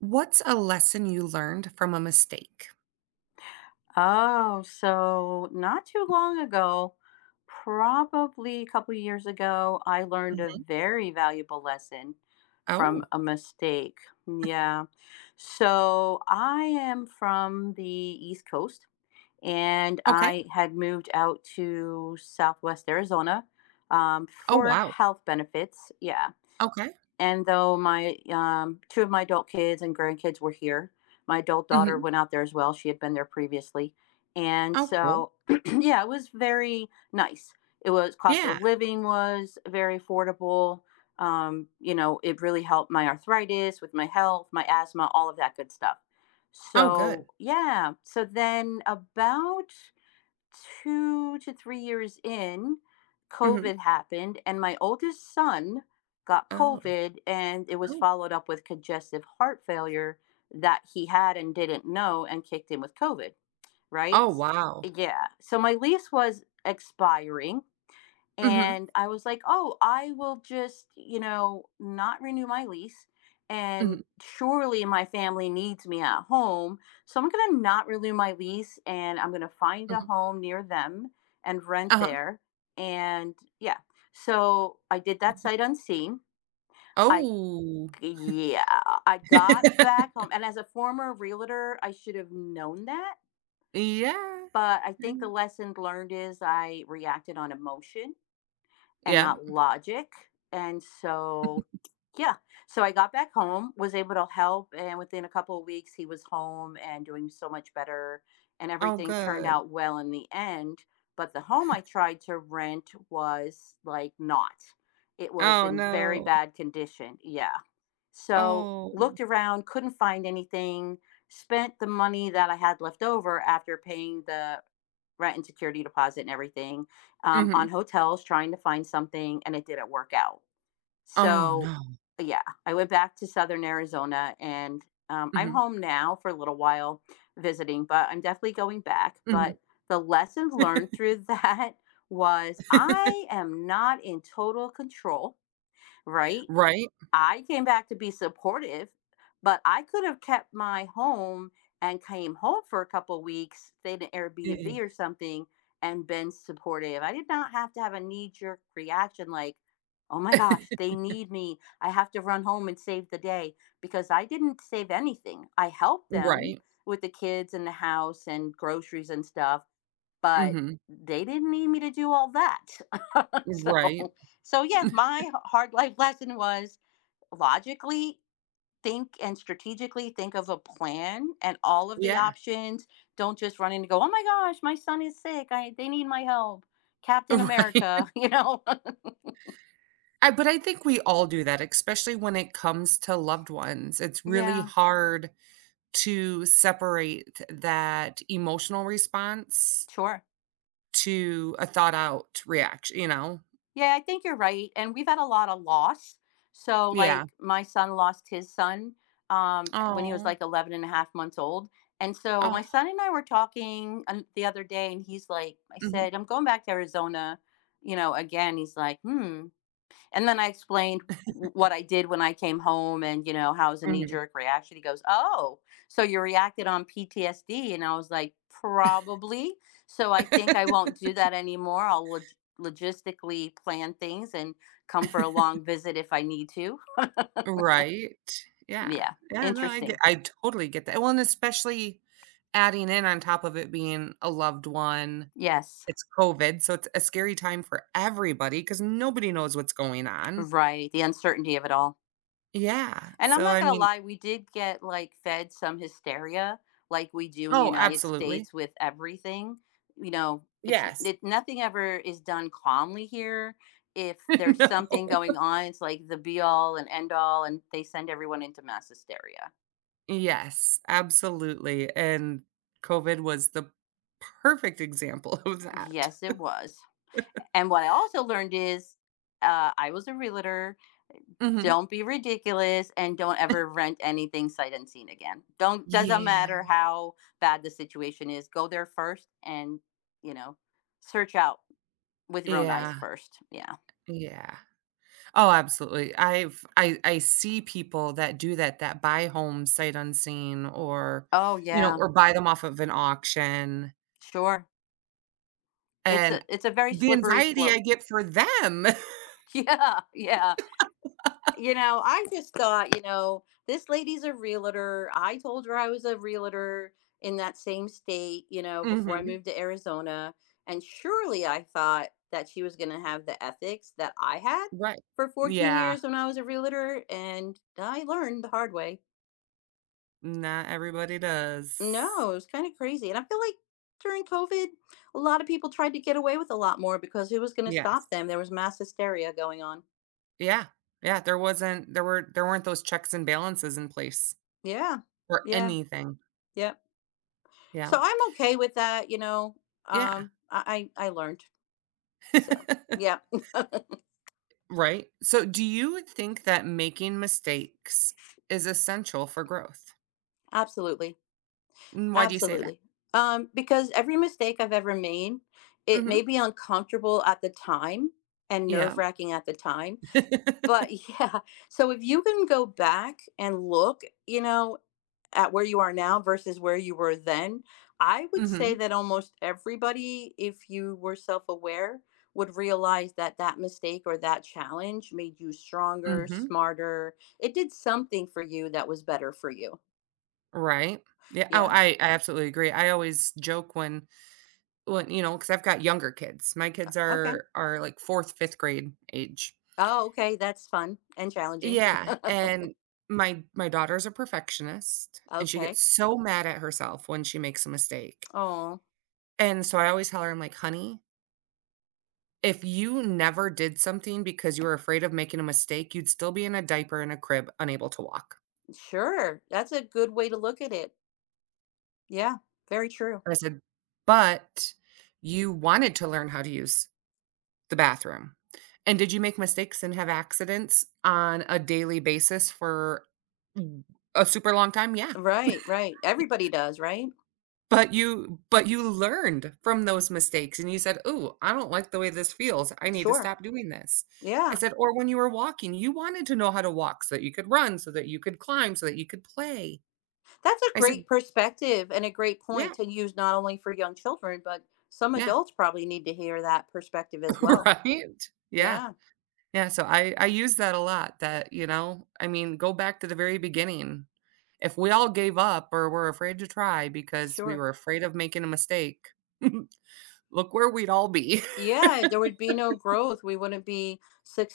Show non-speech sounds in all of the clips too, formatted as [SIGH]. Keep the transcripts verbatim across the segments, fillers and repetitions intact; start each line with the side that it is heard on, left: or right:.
right: What's a lesson you learned from a mistake?
left: Oh, so not too long ago, probably a couple years ago, I learned a
right: Mhm.
left: very valuable lesson from
right: Oh,
left: a mistake. Yeah. So I am from the East Coast and
right: okay.
left: I had moved out to Southwest Arizona um,
right: Oh,
left: for
right: wow.
left: health benefits. Yeah.
right: Okay.
left: And though my um, two of my adult kids and grandkids were here, my adult daughter
right: Mhm.
left: went out there as well. She had been there previously, and
right: Oh, cool.
left: so [CLEARS THROAT] yeah, it was very nice. It was cost
right: Yeah.
left: of living was very affordable. Um, you know, it really helped my arthritis with my health, my asthma, all of that good stuff.
right: Oh, good.
left: So yeah, so then about two to three years in,
right: Mhm.
left: COVID happened, and my oldest son got
right: Oh.
left: COVID, and it was
right: Oh.
left: followed up with congestive heart failure that he had and didn't know and kicked in with COVID, right?
right: Oh, wow.
left: Yeah. So my lease was expiring
right: Mhm.
left: and I was like, oh, I will just, you know, not renew my lease. And
right: Mhm.
left: surely my family needs me at home. So I'm going to not renew my lease and I'm going to find a
right: Mhm.
left: home near them and rent
right: Uh-huh.
left: there. And yeah, so I did that sight unseen. I,
right: Oh.
left: yeah, I got
right: [LAUGHS]
left: back home. And as a former realtor, I should have known that.
right: Yeah.
left: But I think the
right: Mm.
left: lesson learned is I reacted on emotion and
right: Yeah.
left: not logic. And so, yeah. So I got back home, was able to help. And within a couple of weeks, he was home and doing so much better. And
right: Oh,
left: everything turned
right: good.
left: out well in the end. But the home I tried to rent was like not. It was
right: Oh,
left: in very
right: no.
left: bad condition. Yeah. So
right: Oh.
left: looked around, couldn't find anything, spent the money that I had left over after paying the rent and security deposit and everything um,
right: Mhm.
left: on hotels trying to find something, and it didn't work out.
right: Oh,
left: So
right: no.
left: yeah, I went back to Southern Arizona and um, I'm
right: Mhm.
left: home now for a little while visiting, but I'm definitely going back.
right: Mhm.
left: But the lessons learned through that [LAUGHS] was I
right: [LAUGHS]
left: am not in total control, right?
right: Right?
left: I came back to be supportive, but I could have kept my home and came home for a couple of weeks, stayed in Airbnb
right: Yeah.
left: or something, and been supportive. I did not have to have a knee jerk reaction like, oh my gosh,
right: [LAUGHS]
left: they need me. I have to run home and save the day because I didn't save anything. I helped them
right: Right.
left: with the kids and the house and groceries and stuff, but
right: Mhm.
left: they didn't need me to do all that. [LAUGHS]
right: Right.
left: So, so yeah, my hard life [LAUGHS] lesson was logically think and strategically think of a plan and all of the
right: Yeah.
left: options. Don't just run in and go, "Oh my gosh, my son is sick. I they need my help."
right: [LAUGHS]
left: Captain
right: Right.
left: America, [LAUGHS] you know.
right: I but I think we all do that, especially when it comes to loved ones. It's
left: [LAUGHS]
right: really
left: Yeah,
right: hard to separate that emotional response
left: sure.
right: to a thought out reaction, you know?
left: Yeah, I think you're right. And we've had a lot of loss. So
right: Yeah.
left: like my son lost his son um when he was
right: Oh,
left: like eleven and a half months old. And so my
right: oh,
left: son and I were talking um, the other day and he's like I
right: mhm,
left: said, "I'm going back to Arizona." You know, again, he's like, "Hmm, and then I explained what I did when I came home and, you know, how it was a knee
right: mhm.
left: jerk reaction. He goes, oh, so you reacted on P T S D. And I was like, probably. So I think I
right: [LAUGHS]
left: won't do that anymore. I'll log- logistically plan things and come for a long visit if I need to.
right: Right. Yeah.
left: Yeah.
right: Yeah, no, I get
left: Interesting.
right: I totally get that. Well, and especially adding in on top of it being a loved one,
left: Yes.
right: it's COVID, so it's a scary time for everybody because nobody knows what's going on.
left: Right. The uncertainty of it all.
right: Yeah,
left: And I'm
right: so
left: not
right: I
left: gonna
right: mean.
left: lie, we did get like fed some hysteria, like we do in the
right: Oh,
left: United
right: absolutely.
left: States with everything. You know, it's
right: Yes.
left: it, nothing ever is done calmly here. If
right: [LAUGHS]
left: there's something going
right: No.
left: on, it's like the be all and end all, and they send everyone into mass hysteria.
right: Yes, absolutely, and COVID was the perfect example of that.
left: Yes, it was. And what I also learned is, uh, I was a realtor
right: Mhm.
left: don't be ridiculous and don't ever rent anything sight unseen again. Don't doesn't
right: Yeah,
left: matter how bad the situation is. Go there first and, you know, search out with your own eyes
right: yeah,
left: first. Yeah.
right: yeah. Oh, absolutely. I've I I see people that do that, that buy homes sight unseen or,
left: Oh
right: you know,
left: yeah,
right: or buy them off of an auction,
left: sure. It's a
right: and
left: it's a very
right: the
left: slippery
right: anxiety I
left: slope.
right: get
left: [LAUGHS]
right: for them. [LAUGHS]
left: Yeah, yeah. you know, I just thought, you know, this lady's a realtor. I told her I was a realtor in that same state, you know, before I
right: Mhm.
left: moved to Arizona. And surely I thought that she was going to have the ethics that I had
right: Right.
left: for fourteen
right: Yeah.
left: years when I was a realtor. And I learned the hard way.
right: Not everybody does.
left: No, it was kind of crazy. And I feel like during COVID, a lot of people tried to get away with a lot more because who was going to
right: Yes.
left: stop them? There was mass hysteria going on.
right: Yeah. Yeah, there wasn't there were there weren't those checks and balances in place
left: Yeah.
right: for
left: Yeah.
right: anything.
left: Yep.
right: Yeah.
left: So I'm okay with that, you know.
right: Yeah.
left: Um, I I I learned. So
right: [LAUGHS]
left: yeah, [LAUGHS]
right: Right? So, do you think that making mistakes is essential for growth?
left: absolutely,
right: Mm, why do you say that?
left: absolutely. Um, because every mistake I've ever made, it
right: Mhm.
left: may be uncomfortable at the time and
right: Yeah.
left: nerve wracking at the time,
right: [LAUGHS]
left: but [LAUGHS] yeah. So if you can go back and look, you know. At where you are now versus where you were then, I would say
right: Mhm.
left: that almost everybody, if you were self aware, would realize that that mistake or that challenge made you stronger,
right: Mhm.
left: smarter. It did something for you that was better for you.
right: Right. Yeah. Oh,
left: Yeah.
right: I I absolutely agree. I always joke when when, you know because 'cause I've got younger kids. My kids
left: Okay.
right: are are, like, fourth, fifth grade age.
left: Oh, okay. That's fun and challenging.
right: Yeah,
left: [LAUGHS]
right: and my my daughter's a perfectionist, and she gets
left: Okay.
right: so mad at herself when she makes a mistake,
left: Oh,
right: and so I always tell her, I'm like, "Honey, if you never did something because you were afraid of making a mistake, you'd still be in a diaper in a crib, unable to walk."
left: sure. That's a good way to look at it. Yeah. Very true.
right: And I said, "But you wanted to learn how to use the bathroom, and did you make mistakes and have accidents on a daily basis for w a super long time? Yeah."
left: Right. Right. Everybody does, right?
right: But you but you learned from those mistakes and you said, "Ooh, I don't like the way this feels. I need to
left: Sure.
right: stop doing this." I
left: Yeah.
right: said, "Or when you were walking, you wanted to know how to walk so that you could run, so that you could climb, so that you could play."
left: That's a
right: I said,
left: great perspective and a great
right: "Yeah,
left: point to use not only for young children, but some
right: yeah."
left: adults probably need to hear that perspective as
right: [LAUGHS]
left: well.
right: Right? Yeah.
left: Yeah,
right: Yeah, so I I use that a lot that, you know, I mean, go back to the very beginning. If we all gave up or were afraid to try because we
left: sure.
right: were afraid of making a mistake, [LAUGHS] look where we'd all be. [LAUGHS]
left: Yeah, there would be no growth. We wouldn't be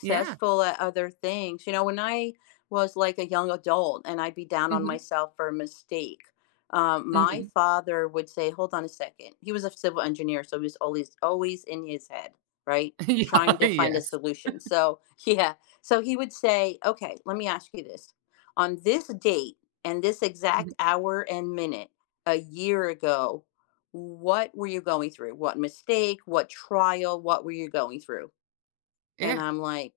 right: Yeah.
left: at other things. You know, when I was like a young adult and I'd be down on
right: Mhm.
left: myself for a mistake, um, my
right: Mhm.
left: father would say, "Hold on a second." He was a civil engineer, so he was always always in his head, right?
right: [LAUGHS] Yeah,
left: Trying to find a
right: yes.
left: solution. So [LAUGHS] yeah, so he would say, "Okay, let me ask you this. On this date and this exact
right: Mhm.
left: hour and minute a year ago." What were you going through? What mistake? What trial? What were you going through? And
right: Yeah.
left: I'm like,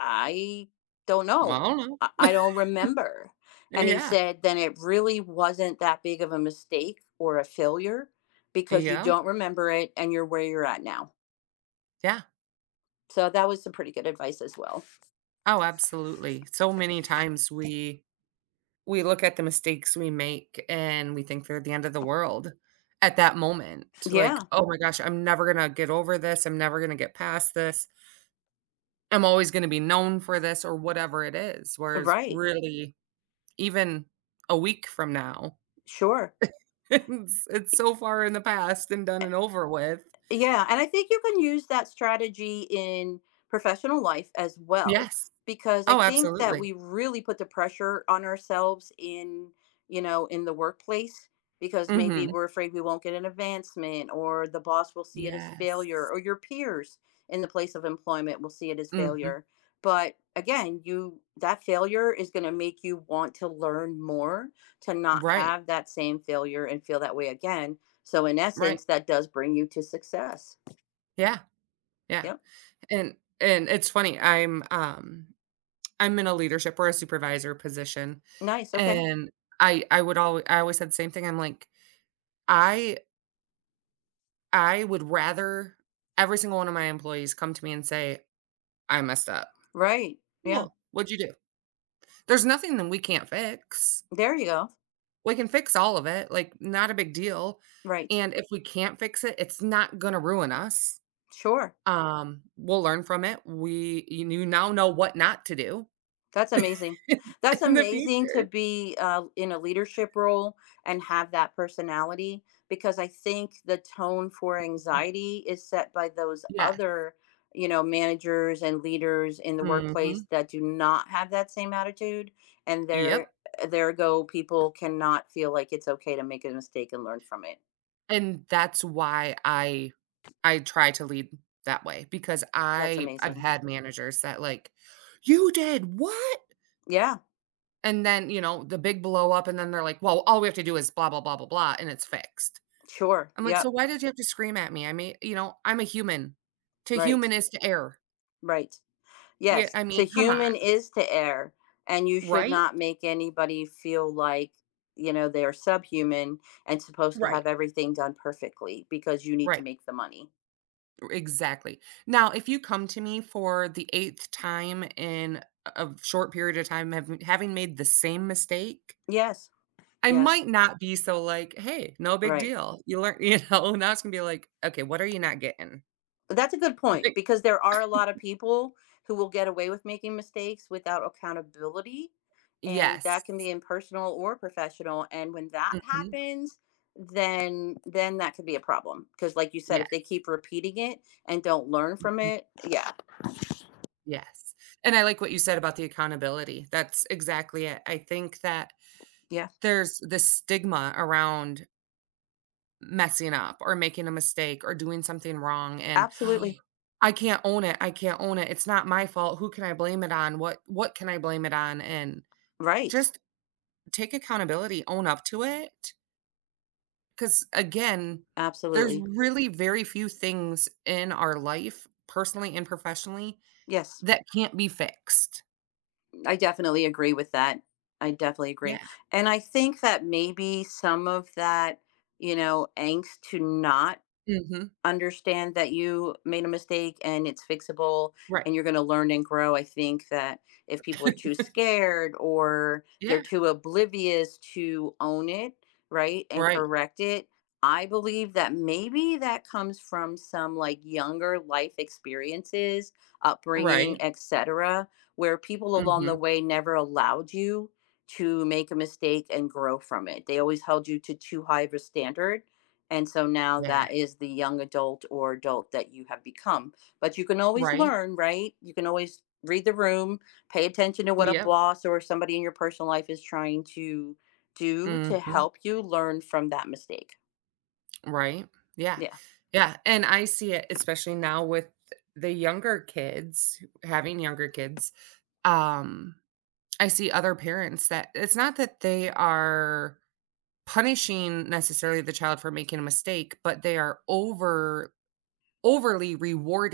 left: I don't
right: Well, [LAUGHS] I
left: know.
right: don't
left: I,
right: know.
left: I don't remember.
right: [LAUGHS]
left: And he
right: Yeah.
left: said, then it really wasn't that big of a mistake or a failure because you
right: Yeah.
left: don't remember it and you're where you're at now.
right: Yeah.
left: So that was some pretty good advice as well.
right: Oh, absolutely. So many times we we look at the mistakes we make and we think they're the end of the world at that moment.
left: Yeah,
right: Like, "Oh my gosh, I'm never gonna get over this. I'm never gonna get past this. I'm always gonna be known for this," or whatever it is. Whereas
left: right.
right: really, even a week from now,
left: Sure.
right: [LAUGHS] it's it's so far in the past and done and over with.
left: Yeah, and I think you can use that strategy in professional life as well,
right: Yes.
left: because I
right: Oh,
left: think that
right: absolutely.
left: we really put the pressure on ourselves in, you know, in the workplace because maybe
right: Mhm.
left: we're afraid we won't get an advancement or the boss will see it as failure
right: Yes.
left: or your peers in the place of employment will see it as
right: Mhm.
left: failure. But again, you that failure is going to make you want to learn more to not
right: Right,
left: have that same failure and feel that way again so in
right: right.
left: essence, that does bring you to success.
right: Yeah, yeah,
left: Yep.
right: and and it's funny, I'm, um I'm in a leadership or a supervisor position,
left: Nice. Okay.
right: and I I would alwa I always said the same thing, I'm like, "I I would rather every single one of my employees come to me and say I messed up.
left: Right.
right: Cool.
left: Yeah.
right: 'Cool, what'd you do? There's nothing that we can't fix.
left: There you go.
right: We can fix all of it, like, not a big deal,
left: Right.
right: and if we can't fix it, it's not gonna ruin us."
left: Sure.
right: Um, we'll learn from it. We you you now know what not to do
left: That's amazing.
right: [LAUGHS]
left: That's
right: in the
left: amazing to
right: future.
left: be uh, in a leadership role and have that personality because I think the tone for anxiety is set by those
right: Yes.
left: other, you know, managers and leaders in the workplace
right: Mhm.
left: that do not have that same attitude, and there,
right: Yep.
left: there go people cannot feel like it's okay to make a mistake and learn from it.
right: And that's why I I try to lead that way because
left: That's
right: I I've
left: amazing.
right: had managers that like, "You did what?"
left: Yeah,
right: And then, you know, the big blow up and then they're like, "Well, all we have to do is blah, blah, blah, blah, blah, and it's fixed."
left: sure.
right: I'm like, "So
left: Yep.
right: why did you have to scream at me? I mean, you know, I'm a human. To
left: Right.
right: human is to err."
left: Right.
right: Yeah,
left: Yes,
right: I
left: to
right: mean, come on.
left: human is to err, and you should
right: Right?
left: not make anybody feel like, you know, they're subhuman and supposed to
right: Right.
left: have everything done perfectly because you need to
right: Right.
left: make the money.
right: Exactly. Now, if you come to me for the eighth time in a a short period of time having having made the same mistake,
left: Yes.
right: I
left: Yes.
right: might not be so like, "Hey, no big
left: Right.
right: deal." You learn [LAUGHS] you know, now it's gonna be like, "Okay, what are you not getting?"
left: That's a good point
right: Like.
left: because there are a lot of people who will get away with making mistakes without accountability, and
right: Yes.
left: that can be in personal or professional. And when that
right: Mhm.
left: happens, then then that could be a problem because, like you said,
right: Yeah.
left: if they keep repeating it and don't learn from
right: Mm,
left: it, yeah,
right: yes. And I like what you said about the accountability. That's exactly it. I think that
left: yeah,
right: there's this stigma around messing up or making a mistake or doing something wrong and
left: absolutely
right: [GASPS] I can't own it, I can't own it, it's not my fault, who can I blame it on, what what can I blame it on, and
left: right,
right: just take accountability, own up to it. Because again, there's
left: absolutely,
right: really very few things in our life, personally and professionally,
left: yes,
right: that can't be fixed.
left: I definitely agree with that. I definitely agree,
right: Yeah.
left: and I think that maybe some of that, you know, angst to not
right: Mhm.
left: understand that you made a mistake and it's fixable
right: Right.
left: and you're going to learn and grow. I think that if people are too
right: [LAUGHS]
left: scared or they're
right: Yeah.
left: too oblivious to own it, right, and
right: Right,
left: correct it, I believe that maybe that comes from some like younger life experiences, upbringing,
right: right.
left: et cetera, where people along the
right: Mhm.
left: way never allowed you to make a mistake and grow from it. They always held you to too high of a standard and so now
right: Yeah.
left: that is the young adult or adult that you have become. But you can always
right: Right.
left: learn, right? You can always read the room, pay attention to what a
right: Yep.
left: boss or somebody in your personal life is trying to do to
right: Mhm.
left: help you learn from that mistake.
right: Right? Yeah.
left: Yeah.
right: Yeah, and I see it, especially now with the younger kids, having younger kids. Um, I see other parents that it's not that they are punishing necessarily the child for making a mistake, but they are over overly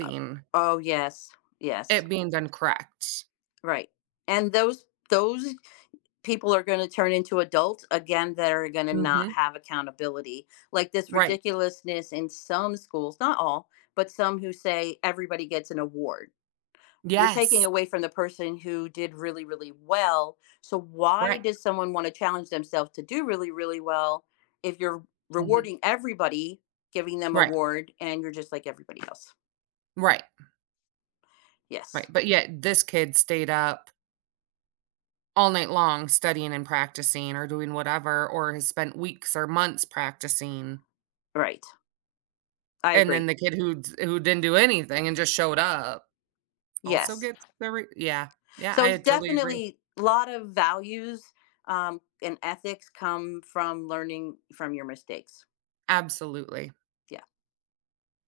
left: Uh, Oh, yes. Yes.
right: it being done correct.
left: Right. And those those people are going to turn into adults again that are going to not
right: Mhm.
left: have accountability. Like this
right: Right.
left: ridiculousness in some schools, not all, but some who say everybody gets an award you're taking
right: Yes.
left: away from the person who did really really well so why
right: Right.
left: does someone want to challenge themselves to do really really well if you're
right: Mhm.
left: rewarding everybody giving them
right: Right.
left: award and you're just like everybody else
right: Right. Right.
left: yes
right: But yet this kid stayed up all night long studying and practicing or doing whatever, or has spent weeks or months practicing,
left: right I
right: and then
left: agree
right: the kid who d who didn't do anything and just showed up also
left: yes
right: gets the re yeah, yeah,
left: so
right: I
left: it's
right: totally agree.
left: definitely a lot of values um, and ethics come from learning from your mistakes
right: Absolutely,
left: yeah.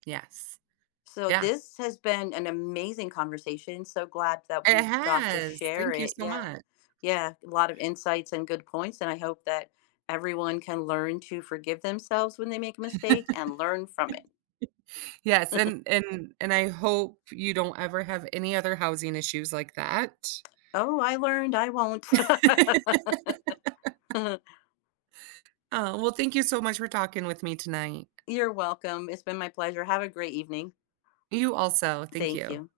right: yes,
left: So
right: yeah,
left: this has been an amazing conversation. So glad that
right: it
left: we got to
right: has,
left: share
right: thank you
left: it.
right: so
left: Yeah.
right: much.
left: Yeah, a lot of insights and good points and I hope that everyone can learn to forgive themselves when they make a mistake and learn from it.
right: Yes, and and and I hope you don't ever have any other housing issues like that.
left: Oh, I learned, I won't.
right: [LAUGHS]
left: [LAUGHS]
right: Oh, well, thank you so much for talking with me tonight.
left: You're welcome. It's been my pleasure. Have a great evening.
right: You also, thank
left: Thank
right: you.
left: you.